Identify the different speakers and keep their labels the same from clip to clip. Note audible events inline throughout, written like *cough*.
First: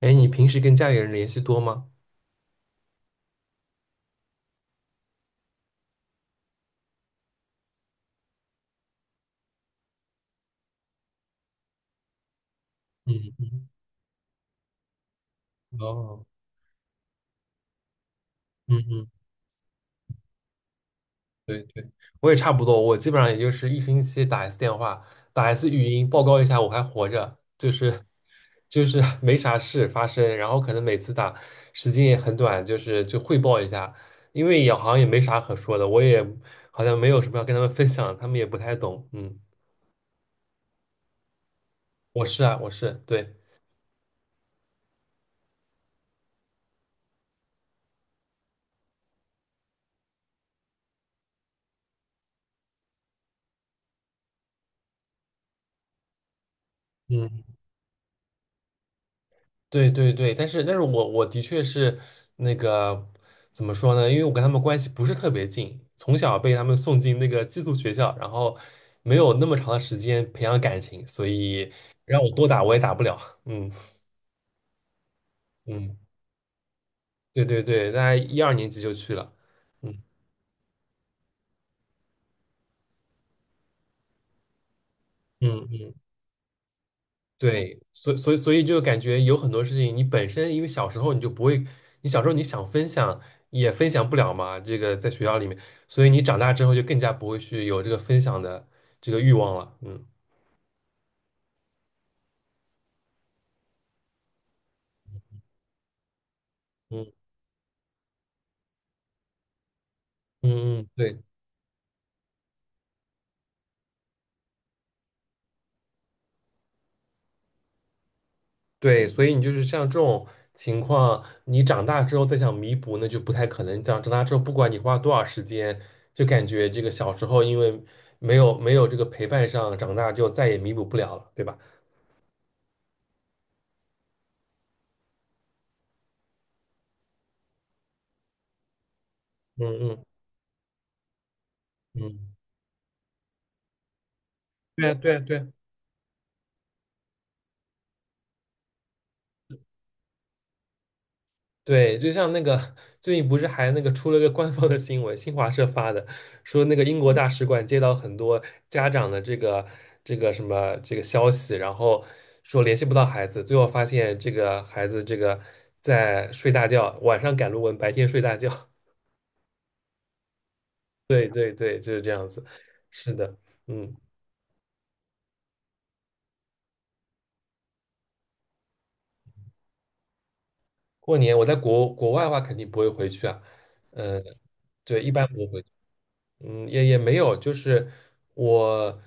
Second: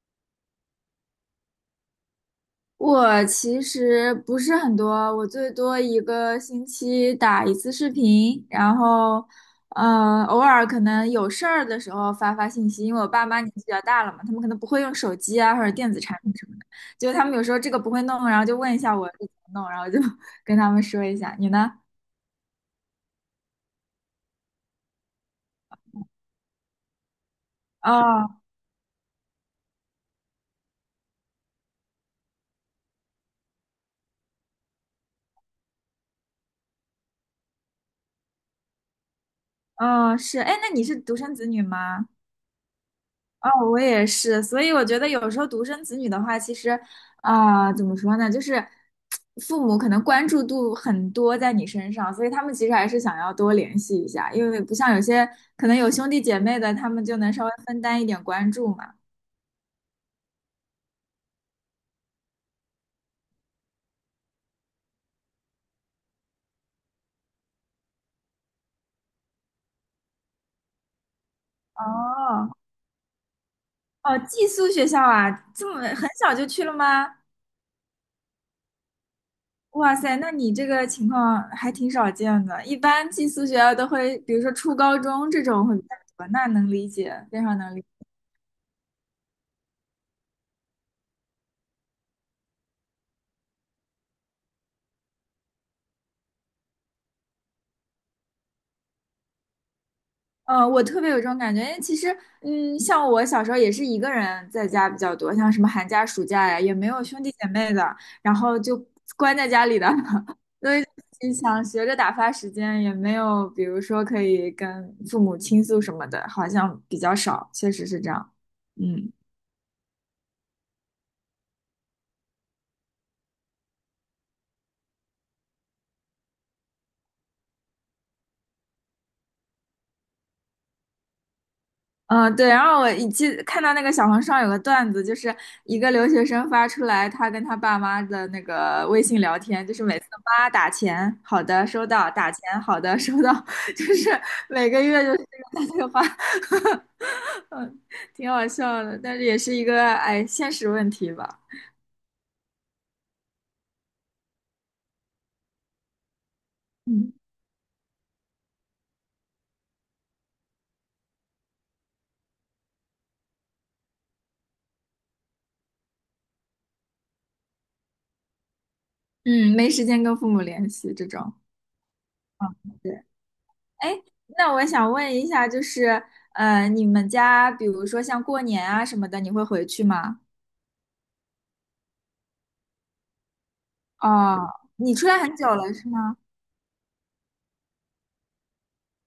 Speaker 1: 哎，你平时跟家里人联系多吗？
Speaker 2: 我其实不是很多，我最多一个星期打一次视频，然后，偶尔可能有事儿的时候发发信息，因为我爸
Speaker 1: 嗯
Speaker 2: 妈年纪
Speaker 1: 嗯。
Speaker 2: 比较大了嘛，他们可能不会用手机啊或者电子产
Speaker 1: 哦。
Speaker 2: 品什么的，就他们有时候这个不会弄，然后就问
Speaker 1: 嗯
Speaker 2: 一下
Speaker 1: 嗯。
Speaker 2: 我这怎么弄，然后就 *laughs* 跟他们说一下。你
Speaker 1: 对
Speaker 2: 呢？
Speaker 1: 对，我也差不多，我基本上也就是一星期打一次电话，打一次语音报告一下我还活着，就是
Speaker 2: 哦，
Speaker 1: 就是没啥事发生，然后可能每次打时间也很短，就是就汇报一下，因为也好像也没啥可说的，我也好像没有什么要跟他们分享，他们也不太懂。嗯。
Speaker 2: 哦，是，哎，那你是独生子女吗？
Speaker 1: 我是啊，我是，对。
Speaker 2: 哦，我也是，所以我觉得有时候独生子女的话，其实啊、怎么说呢，就是父母可能关注度很多在你身上，所以他们其实还是想要多联系一下，因为不像有些可能有兄弟姐妹的，他们就能稍微
Speaker 1: 嗯。
Speaker 2: 分担一点关注嘛。
Speaker 1: 对对对，但是我的确是那个怎么说呢？因为我跟他们关系不是特别近，从小被他们送进那个寄宿学校，然后没有那么长的时间培养感情，所以让我多
Speaker 2: 哦
Speaker 1: 打我也打不了。*laughs* 嗯。
Speaker 2: 哦，寄宿学校啊，这么
Speaker 1: 嗯，
Speaker 2: 很小就去了吗？
Speaker 1: 对对对，大概一二年级就去了。
Speaker 2: 哇
Speaker 1: 嗯。
Speaker 2: 塞，那你这个情况还挺少见的，一般寄宿学校都会，比如说初高中这种
Speaker 1: 嗯
Speaker 2: 会比
Speaker 1: 嗯。
Speaker 2: 较多，那能理解，非常能
Speaker 1: 对，
Speaker 2: 理解。
Speaker 1: 所以就感觉有很多事情，你本身因为小时候你就不会，你小时候你想分享也分享不了嘛，这个在学校里面，所以你长大之后就更加不会去有这个分享的这个欲望了。嗯
Speaker 2: 嗯，我特别有这种感觉，因为其实，嗯，像我小时候也是一个人在家比较多，像什么寒假、暑假呀，也没有
Speaker 1: 嗯。
Speaker 2: 兄弟姐妹的，然后就关在家里的，*laughs* 所
Speaker 1: 嗯。
Speaker 2: 以
Speaker 1: 嗯，对
Speaker 2: 就想学着打发时间，也没有，比如说可以跟父母倾诉什么的，好像比较少，确实是这样。
Speaker 1: 对，
Speaker 2: 嗯。
Speaker 1: 所以你就是像这种情况，你长大之后再想弥补，那就不太可能。长大之后，不管你花多少时间，就感觉这个小时候因为没有这个陪伴上，长大就再也弥补不了了，对吧？
Speaker 2: 嗯，对，然后我一记看到那个小红书上有个段子，就是一个留学生发出来他跟他爸妈的那个微信聊
Speaker 1: 嗯。
Speaker 2: 天，就是每
Speaker 1: 嗯。
Speaker 2: 次妈打钱，好的收到，打
Speaker 1: 嗯，
Speaker 2: 钱，好的收到，*laughs* 就是每个
Speaker 1: 对啊
Speaker 2: 月就
Speaker 1: 对
Speaker 2: 是
Speaker 1: 啊对啊。
Speaker 2: 这个打电话 *laughs*，挺好笑的，但是也是一个哎现实问题吧，
Speaker 1: 对，就像那个最近不是还那个出了个官方的新闻，新华社发的，说那个英国
Speaker 2: 嗯
Speaker 1: 大使馆接到很多家长的这个这个什么这个消息，然后说联系不到孩子，最后发现这个孩子这个在睡大觉，晚上赶论文，白天睡大觉。*laughs*
Speaker 2: 嗯，没时间跟父母联系这
Speaker 1: 对
Speaker 2: 种，
Speaker 1: 对对，就是这样子。
Speaker 2: 嗯，对，
Speaker 1: 是的。
Speaker 2: 哎，
Speaker 1: 嗯。
Speaker 2: 那我想问一下，就是你们家比如说像过年啊什么的，你会回去吗？
Speaker 1: 过年我在国外的话肯定不会回去啊。嗯。
Speaker 2: 哦，你
Speaker 1: 对，
Speaker 2: 出
Speaker 1: 一
Speaker 2: 来
Speaker 1: 般
Speaker 2: 很
Speaker 1: 不
Speaker 2: 久
Speaker 1: 会。
Speaker 2: 了是吗？
Speaker 1: 嗯，也也没有，就是我，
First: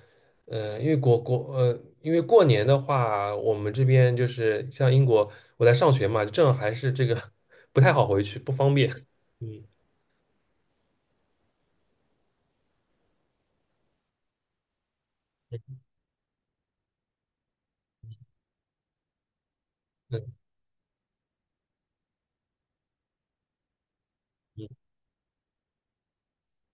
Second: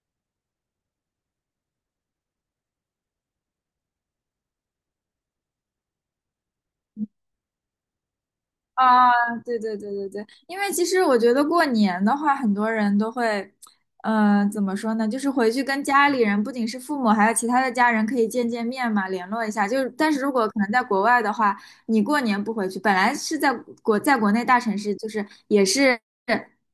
Speaker 1: 因为因为过年的话，我们这边就是像英国，我在上学嘛，正好还是这个 *laughs* 不太好回去，不方便。
Speaker 2: 啊，对
Speaker 1: 嗯。
Speaker 2: 对对对对，因为其实我觉得过年的话，很多人都会，嗯，怎么说呢？就是回去
Speaker 1: *laughs*
Speaker 2: 跟家里人，不仅是父母，还有其他的家人，可以见见面嘛，联络一下。就是但是
Speaker 1: 嗯。
Speaker 2: 如果可能在国外的话，你过年不回去，本来是在国内大
Speaker 1: 嗯，
Speaker 2: 城市，就是也是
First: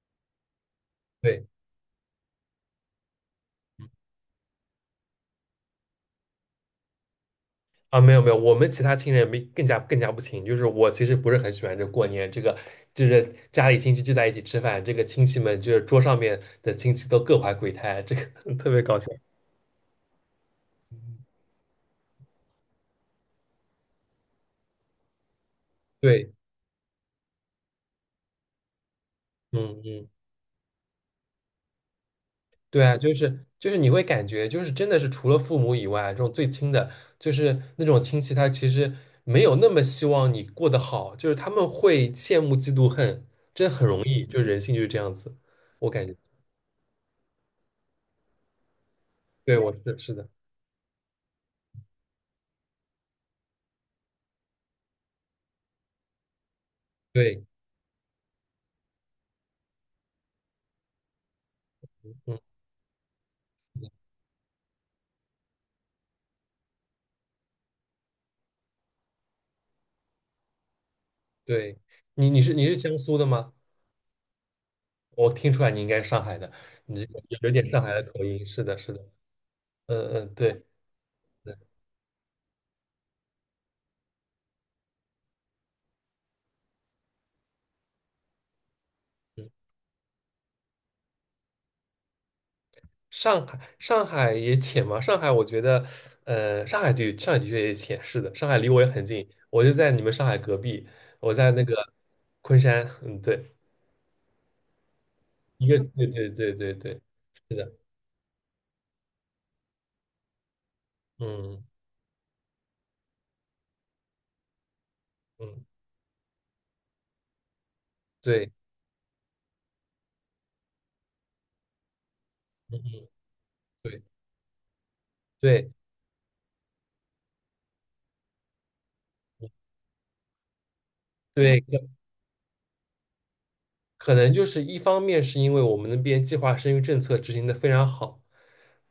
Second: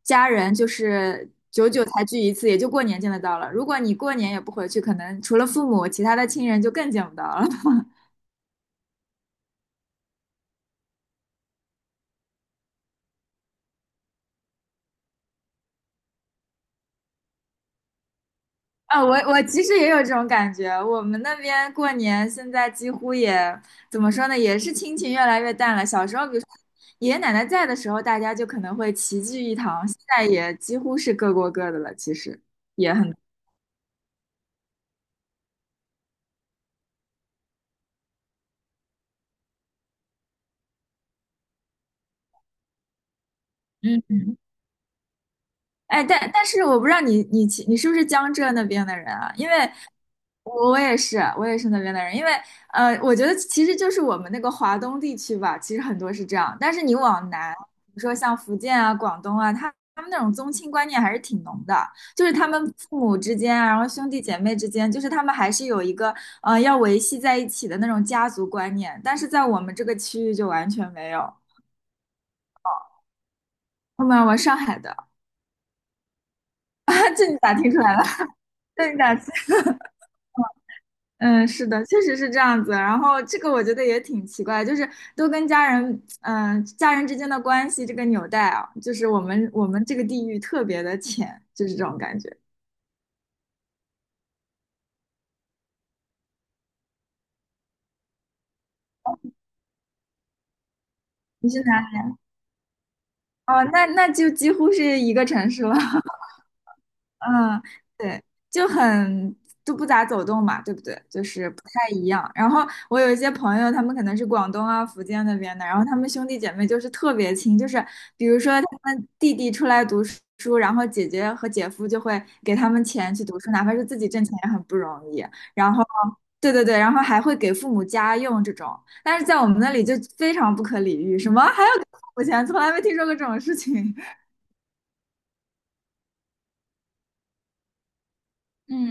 Speaker 2: 家人，就是
Speaker 1: 对
Speaker 2: 久久才聚一次，也就过年见得到了。如果你过年也不回去，可能除了父母，其他的亲人就更见不到了。
Speaker 1: 啊，没有没有，我们其他亲人没更加不亲，就是我其实不是很喜欢这过年这个，就是家里亲戚聚在一起吃饭，这个亲戚们就是桌上面的亲戚都各怀鬼胎，这个 *laughs* 特别搞
Speaker 2: 啊，
Speaker 1: 笑。
Speaker 2: 我其实也有这种感觉。我们那边过年现在几乎也怎么说呢，也是亲情越来越淡了。小时候，
Speaker 1: 对。
Speaker 2: 比如说爷爷奶奶在的时候，大家就可能会齐聚一
Speaker 1: 嗯
Speaker 2: 堂，现
Speaker 1: 嗯。
Speaker 2: 在也几乎是各过各的了。其实
Speaker 1: 对
Speaker 2: 也
Speaker 1: 啊，就
Speaker 2: 很，
Speaker 1: 是就是你会感觉就是真的是除了父母以外，这种最亲的，就是那种亲戚，他其实没有那么希望你过得好，就是他们会羡慕、嫉妒、恨，真的很容
Speaker 2: 嗯，
Speaker 1: 易，就是人性就是这样子，我
Speaker 2: 哎，
Speaker 1: 感觉。
Speaker 2: 但是我不知道你是不是江浙那边的人啊？因为
Speaker 1: 对，我是是的。
Speaker 2: 我也是，我也是那边的人，因为我觉得其实就是我们那个华东地区吧，其实很多是这样。但是你往
Speaker 1: 对。
Speaker 2: 南，比如说像福建啊、广东啊，他们那种宗亲观念还是挺浓的，就是
Speaker 1: 嗯，
Speaker 2: 他们父母之间啊，然后兄弟姐妹之间，就是他们还是有一个要维系在一起的那种家族观念。但是在我们这个区域就完全没有。
Speaker 1: 对，你是江苏的吗？
Speaker 2: 后面我上海的，
Speaker 1: 我听出来你应该是上海的，你这
Speaker 2: *laughs*
Speaker 1: 个
Speaker 2: 这你
Speaker 1: 有有
Speaker 2: 咋
Speaker 1: 点
Speaker 2: 听出
Speaker 1: 上海
Speaker 2: 来
Speaker 1: 的
Speaker 2: 了？
Speaker 1: 口音，是的，
Speaker 2: *laughs* 这
Speaker 1: 是
Speaker 2: 你
Speaker 1: 的。
Speaker 2: 咋？
Speaker 1: 嗯嗯，对，
Speaker 2: 嗯，
Speaker 1: 对。
Speaker 2: 是的，确实是这样子。然后这个我觉得也挺奇怪，就是都跟家人，嗯、家人之间的关系这个纽带啊，就是我
Speaker 1: 嗯，
Speaker 2: 们我们这个地域特别的浅，就是这种感觉。
Speaker 1: 上海，上海也浅嘛？上海，我觉得，上海对上海的确也浅，是的，上海离我也很近，我就在你们上海隔壁，我
Speaker 2: 你
Speaker 1: 在
Speaker 2: 是
Speaker 1: 那个
Speaker 2: 哪？
Speaker 1: 昆山。嗯，对，
Speaker 2: 哦，那那就几乎是一个城市
Speaker 1: 一
Speaker 2: 了。
Speaker 1: 个，
Speaker 2: *laughs*
Speaker 1: 对对对对对。是
Speaker 2: 嗯，
Speaker 1: 的。
Speaker 2: 对，就很就不咋走动嘛，对不对？就是不
Speaker 1: 嗯
Speaker 2: 太一样。然后我有一些朋友，他们可能是广东啊、福建那边
Speaker 1: 嗯，
Speaker 2: 的，然后他们兄弟姐妹就是特别亲，就是比如
Speaker 1: 对。
Speaker 2: 说他们弟弟出来读书，然后姐姐和姐夫就会给他
Speaker 1: 嗯
Speaker 2: 们
Speaker 1: 嗯，
Speaker 2: 钱去读书，哪怕是自
Speaker 1: 对
Speaker 2: 己挣钱也很不容易。
Speaker 1: 对。
Speaker 2: 然后，对对对，然后还会给父母家用这种，但是在我
Speaker 1: 嗯。
Speaker 2: 们那里就非常不可理喻，什么还
Speaker 1: 对，
Speaker 2: 要给父母钱，从来没听说过这种事情。*laughs*
Speaker 1: 可能就是一方面是因为我们那边计划生育政策执行的非常好，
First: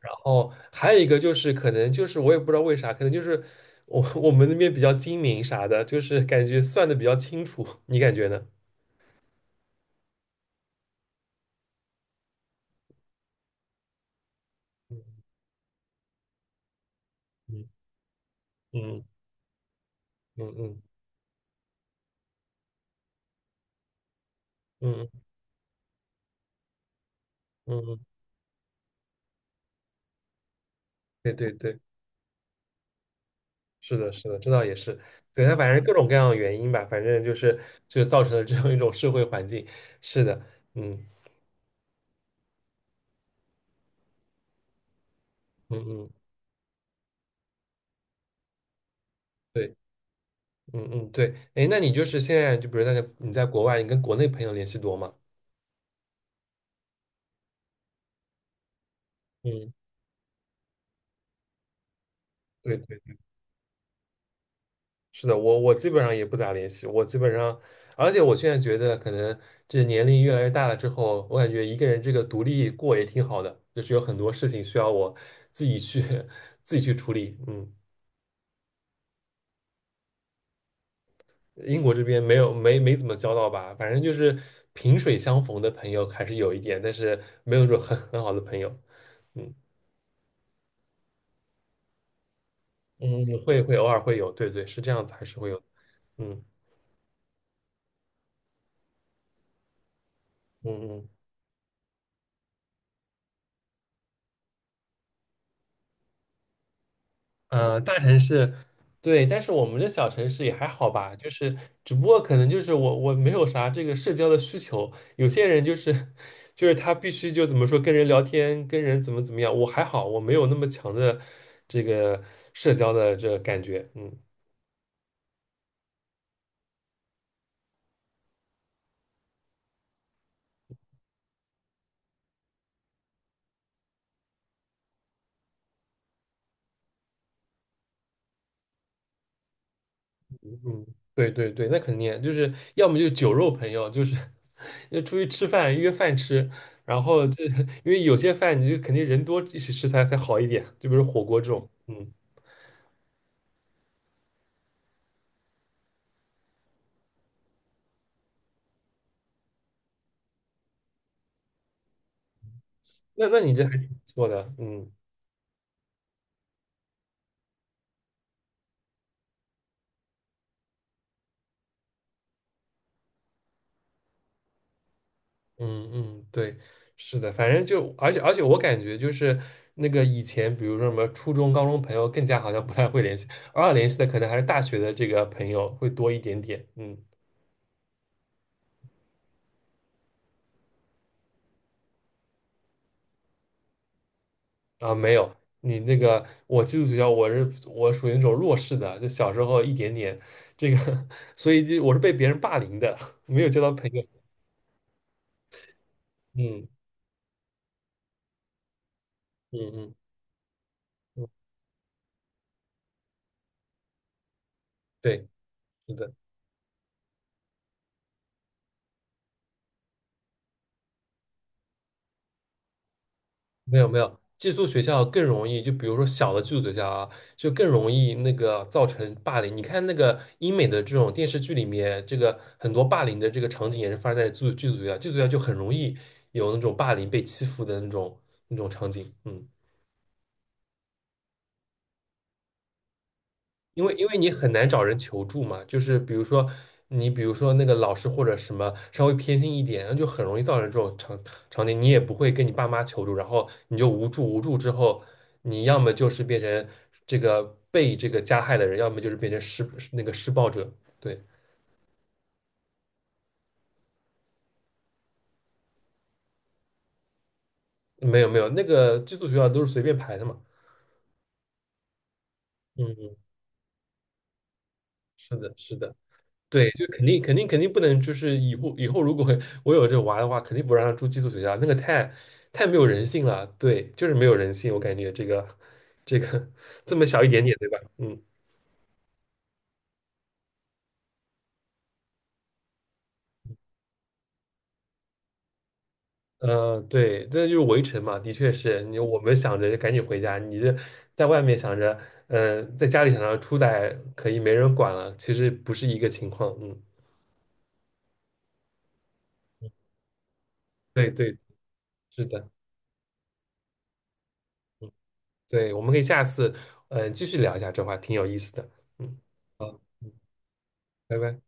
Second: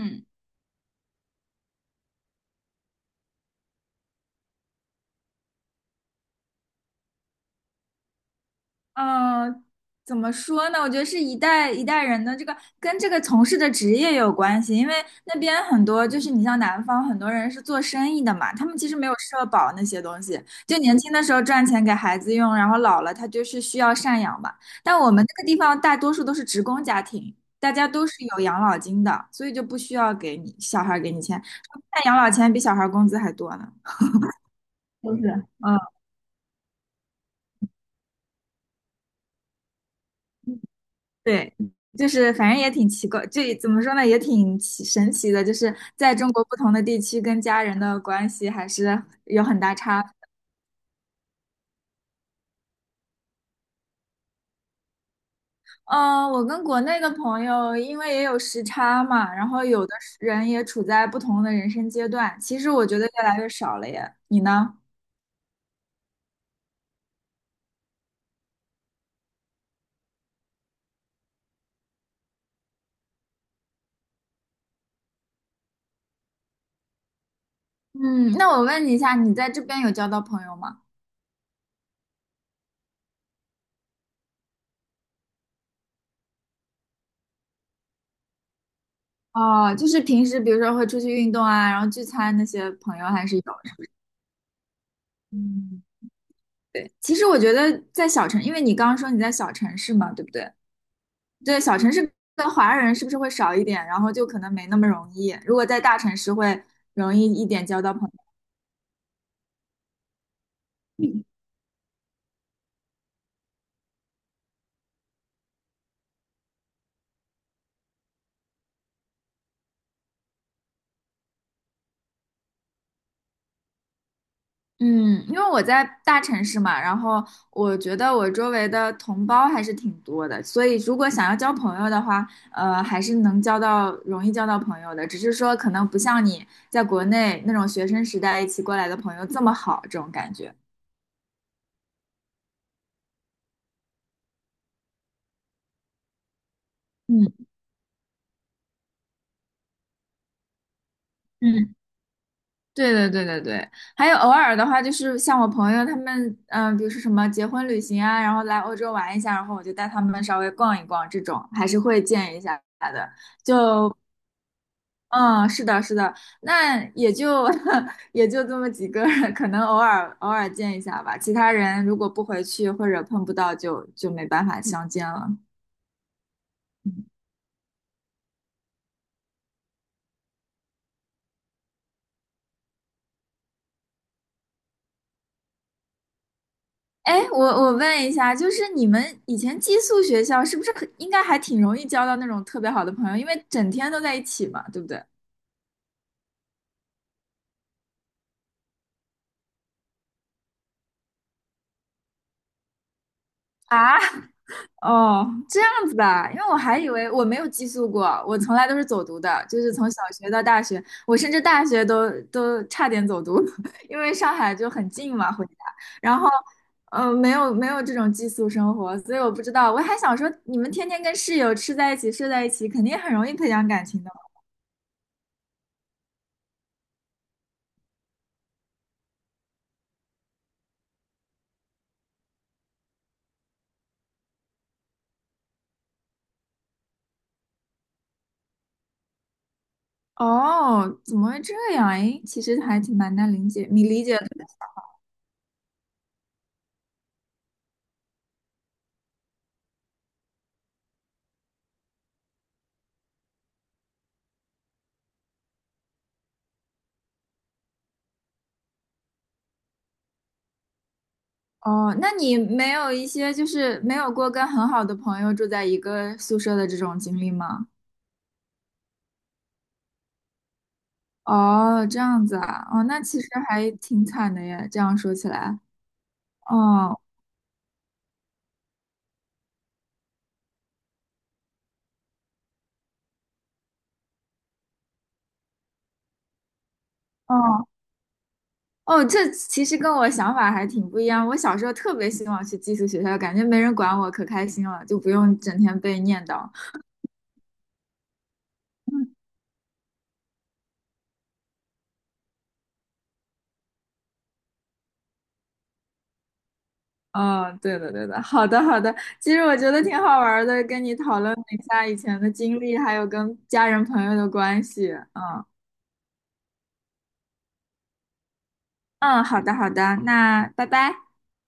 Speaker 1: 然后还有一个就是可能就是我也不知道为啥，可能就是我们那边比较精明啥的，就是感觉算的比较清楚，你感觉呢？
Speaker 2: 嗯，怎么说呢？我觉得是一代一代人的这个跟这个从事的职业有关系，因为那边很多就是你像南方很多人是
Speaker 1: 嗯。
Speaker 2: 做生意的嘛，他们其实
Speaker 1: 嗯。
Speaker 2: 没有社保那些东西，
Speaker 1: 嗯。
Speaker 2: 就
Speaker 1: 嗯。
Speaker 2: 年轻的时候赚钱给孩子用，然后老了他就是需要赡养嘛。但
Speaker 1: 嗯。
Speaker 2: 我们这个地方大多数都是职工家庭，大
Speaker 1: 嗯。
Speaker 2: 家
Speaker 1: 嗯，
Speaker 2: 都是有养老金的，所以就不需要给你小孩儿给你
Speaker 1: 对
Speaker 2: 钱，
Speaker 1: 对对，
Speaker 2: 那养老钱比小孩儿工资还多呢。
Speaker 1: 是的，是的，这倒也是。
Speaker 2: 就是。
Speaker 1: 对，它反正各
Speaker 2: 嗯。
Speaker 1: 种各样的原因吧，反正就是就造成了这样一种社会环境。是的。嗯。
Speaker 2: 对，就是反正也挺奇怪，这怎么说呢，也挺神奇的，就是
Speaker 1: 嗯。嗯，
Speaker 2: 在中国不同的地区跟家人的关系还是有很大
Speaker 1: 对。
Speaker 2: 差别。
Speaker 1: 嗯嗯，对，哎，那你就是现在就比如那个你在国外，你跟国内朋友联系多吗？
Speaker 2: 嗯、我跟国内的朋友，因为也有时差嘛，然后
Speaker 1: 嗯，
Speaker 2: 有的是人也处在不同的人生阶段，其实
Speaker 1: 对
Speaker 2: 我
Speaker 1: 对，
Speaker 2: 觉得越来越少了耶。你呢？
Speaker 1: 是的，我我基本上也不咋联系，我基本上，而且我现在觉得可能这年龄越来越大了之后，我感觉一个人这个独立过也挺好的，就是有很多事情需要我自己去 *laughs* 自己去处理。嗯。
Speaker 2: 嗯，那我问你一下，你在这边有交到朋友吗？
Speaker 1: 英国这边没没怎么交到吧，反正就是萍水相逢的朋友还是有一点，但是没有说很很好的朋友。嗯。
Speaker 2: 哦，就是平时比如说会出去运动啊，然后聚餐那些朋友
Speaker 1: 嗯，
Speaker 2: 还是有的
Speaker 1: 会会偶尔会有，对对，是这样子，还是会有。
Speaker 2: 嗯
Speaker 1: 嗯。
Speaker 2: 对，其实我觉得在小城，因为你刚刚说你在小城市嘛，对不对？
Speaker 1: 嗯。嗯，
Speaker 2: 对，小城市的华人是不是会少一点，然后就可能没那么容易。如果在大城市会容易一点交到
Speaker 1: 大
Speaker 2: 朋
Speaker 1: 城
Speaker 2: 友。
Speaker 1: 市，对，但是我们这小城市也还好吧，就是只不过可能就是我没有啥这个社交的需求，有些人就是 *laughs* 就是他必须就怎么说跟人聊天，跟人怎么怎么样，我还好，我没有那么强的这个社交的这个感觉。嗯。
Speaker 2: 嗯，因为我在大城市嘛，然后我觉得我周围的同胞还是挺多的，所以如果想要交朋友的话，还是能交到，容易交到朋友的，只是说可能不像你在国内那种学生时代一起过来的朋友这么好，这种感觉。
Speaker 1: 嗯，对对对，那肯定就是要么就酒肉朋友，就是 *laughs* 要出去吃饭约饭吃，然后这
Speaker 2: 嗯
Speaker 1: 因为有些饭你就肯定人多一起吃才才好一点，就比如火锅这种。
Speaker 2: 嗯。
Speaker 1: 嗯。
Speaker 2: 对对对对对，还有偶尔的话，就是像我朋友他们，嗯、比如说什么结婚旅行啊，然后来欧洲玩一下，然后我就带他们稍微逛一逛，这种还是会见一下的。
Speaker 1: 那那你这还挺
Speaker 2: 就
Speaker 1: 不错的。嗯。
Speaker 2: 嗯，是的，是的，那也就 *laughs* 也就这么几个人，可能偶尔见一下吧。其他人如果不回去或者碰不到就，就没办法相见了。
Speaker 1: 嗯。嗯，对，是的，反正就而且我感觉就是那个以前比如说什么初中高中朋友更加好像不太会联系，偶尔联系的可能还是大学的这个朋友会多一点点。嗯。
Speaker 2: 哎，我问一下，就是你们以前寄宿学校是不是很应该还挺容易交到那种特别好的朋友，因为整天都在一起嘛，对不
Speaker 1: 啊，
Speaker 2: 对？
Speaker 1: 没有，你那个我寄宿学校，我属于那种弱势的，就小时候一点点这个，*laughs* 所以就我是被别人霸凌的，*laughs* 没有交到朋
Speaker 2: 啊，
Speaker 1: 友。
Speaker 2: 哦，这样子的啊因为我
Speaker 1: 嗯。
Speaker 2: 还以为我没有寄宿过，我从来都是走读的，就
Speaker 1: 嗯。
Speaker 2: 是从
Speaker 1: 嗯。
Speaker 2: 小学到大学，我
Speaker 1: 嗯，
Speaker 2: 甚至大学都差点走读，*laughs* 因为上海就很近
Speaker 1: 对，
Speaker 2: 嘛，回家，
Speaker 1: 是的，
Speaker 2: 然后，嗯，没有没有这种寄宿生活，所以我不知道，我还想说，你们天天跟室友吃在一起，睡在一起，肯定很容易培养
Speaker 1: 没
Speaker 2: 感
Speaker 1: 有没
Speaker 2: 情的
Speaker 1: 有，
Speaker 2: 嘛
Speaker 1: 寄宿学校更容易，就比如说小的寄宿学校啊，就更容易那个造成霸凌。你看那个英美的这种电视剧里面，这个很多霸凌的这个场景也是发生在寄宿学校，寄宿学校就很容易有那种霸凌被欺负的那种那种场景。嗯。
Speaker 2: 哦，怎么会这样？诶，其实还挺蛮难理解，
Speaker 1: 因
Speaker 2: 你
Speaker 1: 为
Speaker 2: 理
Speaker 1: 因
Speaker 2: 解
Speaker 1: 为
Speaker 2: 的
Speaker 1: 你很难找人求助嘛，就是比如说你比如说那个老师或者什么稍微偏心一点，那就很容易造成这种场景，你也不会跟你爸妈求助，然后你就无助，无助之后，你要么就是变成这个被这个加害的人，要么就是变成施那个施暴者。对。
Speaker 2: 哦，那你没有一些就是没有过跟很好的朋友住在一个宿舍的这种经历吗？
Speaker 1: 没有没有，那个寄宿学校都是随便排的嘛。
Speaker 2: 哦，这样子啊，哦，
Speaker 1: 嗯。
Speaker 2: 那
Speaker 1: 嗯。
Speaker 2: 其实还挺惨的耶，这样说起
Speaker 1: 是的，
Speaker 2: 来，
Speaker 1: 是的。对，就
Speaker 2: 哦，
Speaker 1: 肯定肯定肯定不能，就是以后以后如果 *laughs* 我有这娃的话，肯定不让他住寄宿学校，那个太没有人性了。对，就是没有人性，我感觉这个这个这么小一点点，对
Speaker 2: 哦，
Speaker 1: 吧？嗯。
Speaker 2: 哦，这其实跟我想法还挺不一样。我小时候特别希望去寄宿学校，感觉没人管我，可开心了，就不用整天被念叨。
Speaker 1: 对，这就是围城嘛，的确是你我们想着赶紧回家，你这在外面想着，在家里想着出来可以没人管了，其实不是一个情况。嗯，
Speaker 2: 哦，对的，对的，好的，好的。其实我觉得挺好玩儿的，跟你
Speaker 1: 对
Speaker 2: 讨论
Speaker 1: 对，
Speaker 2: 了一下以前
Speaker 1: 是
Speaker 2: 的
Speaker 1: 的，
Speaker 2: 经历，还有跟家人朋友的关系。嗯，
Speaker 1: 对，我们可以下次继续聊一下这话，挺有意思的。嗯，
Speaker 2: 嗯，好的好
Speaker 1: 好，
Speaker 2: 的，那拜拜。
Speaker 1: 拜拜。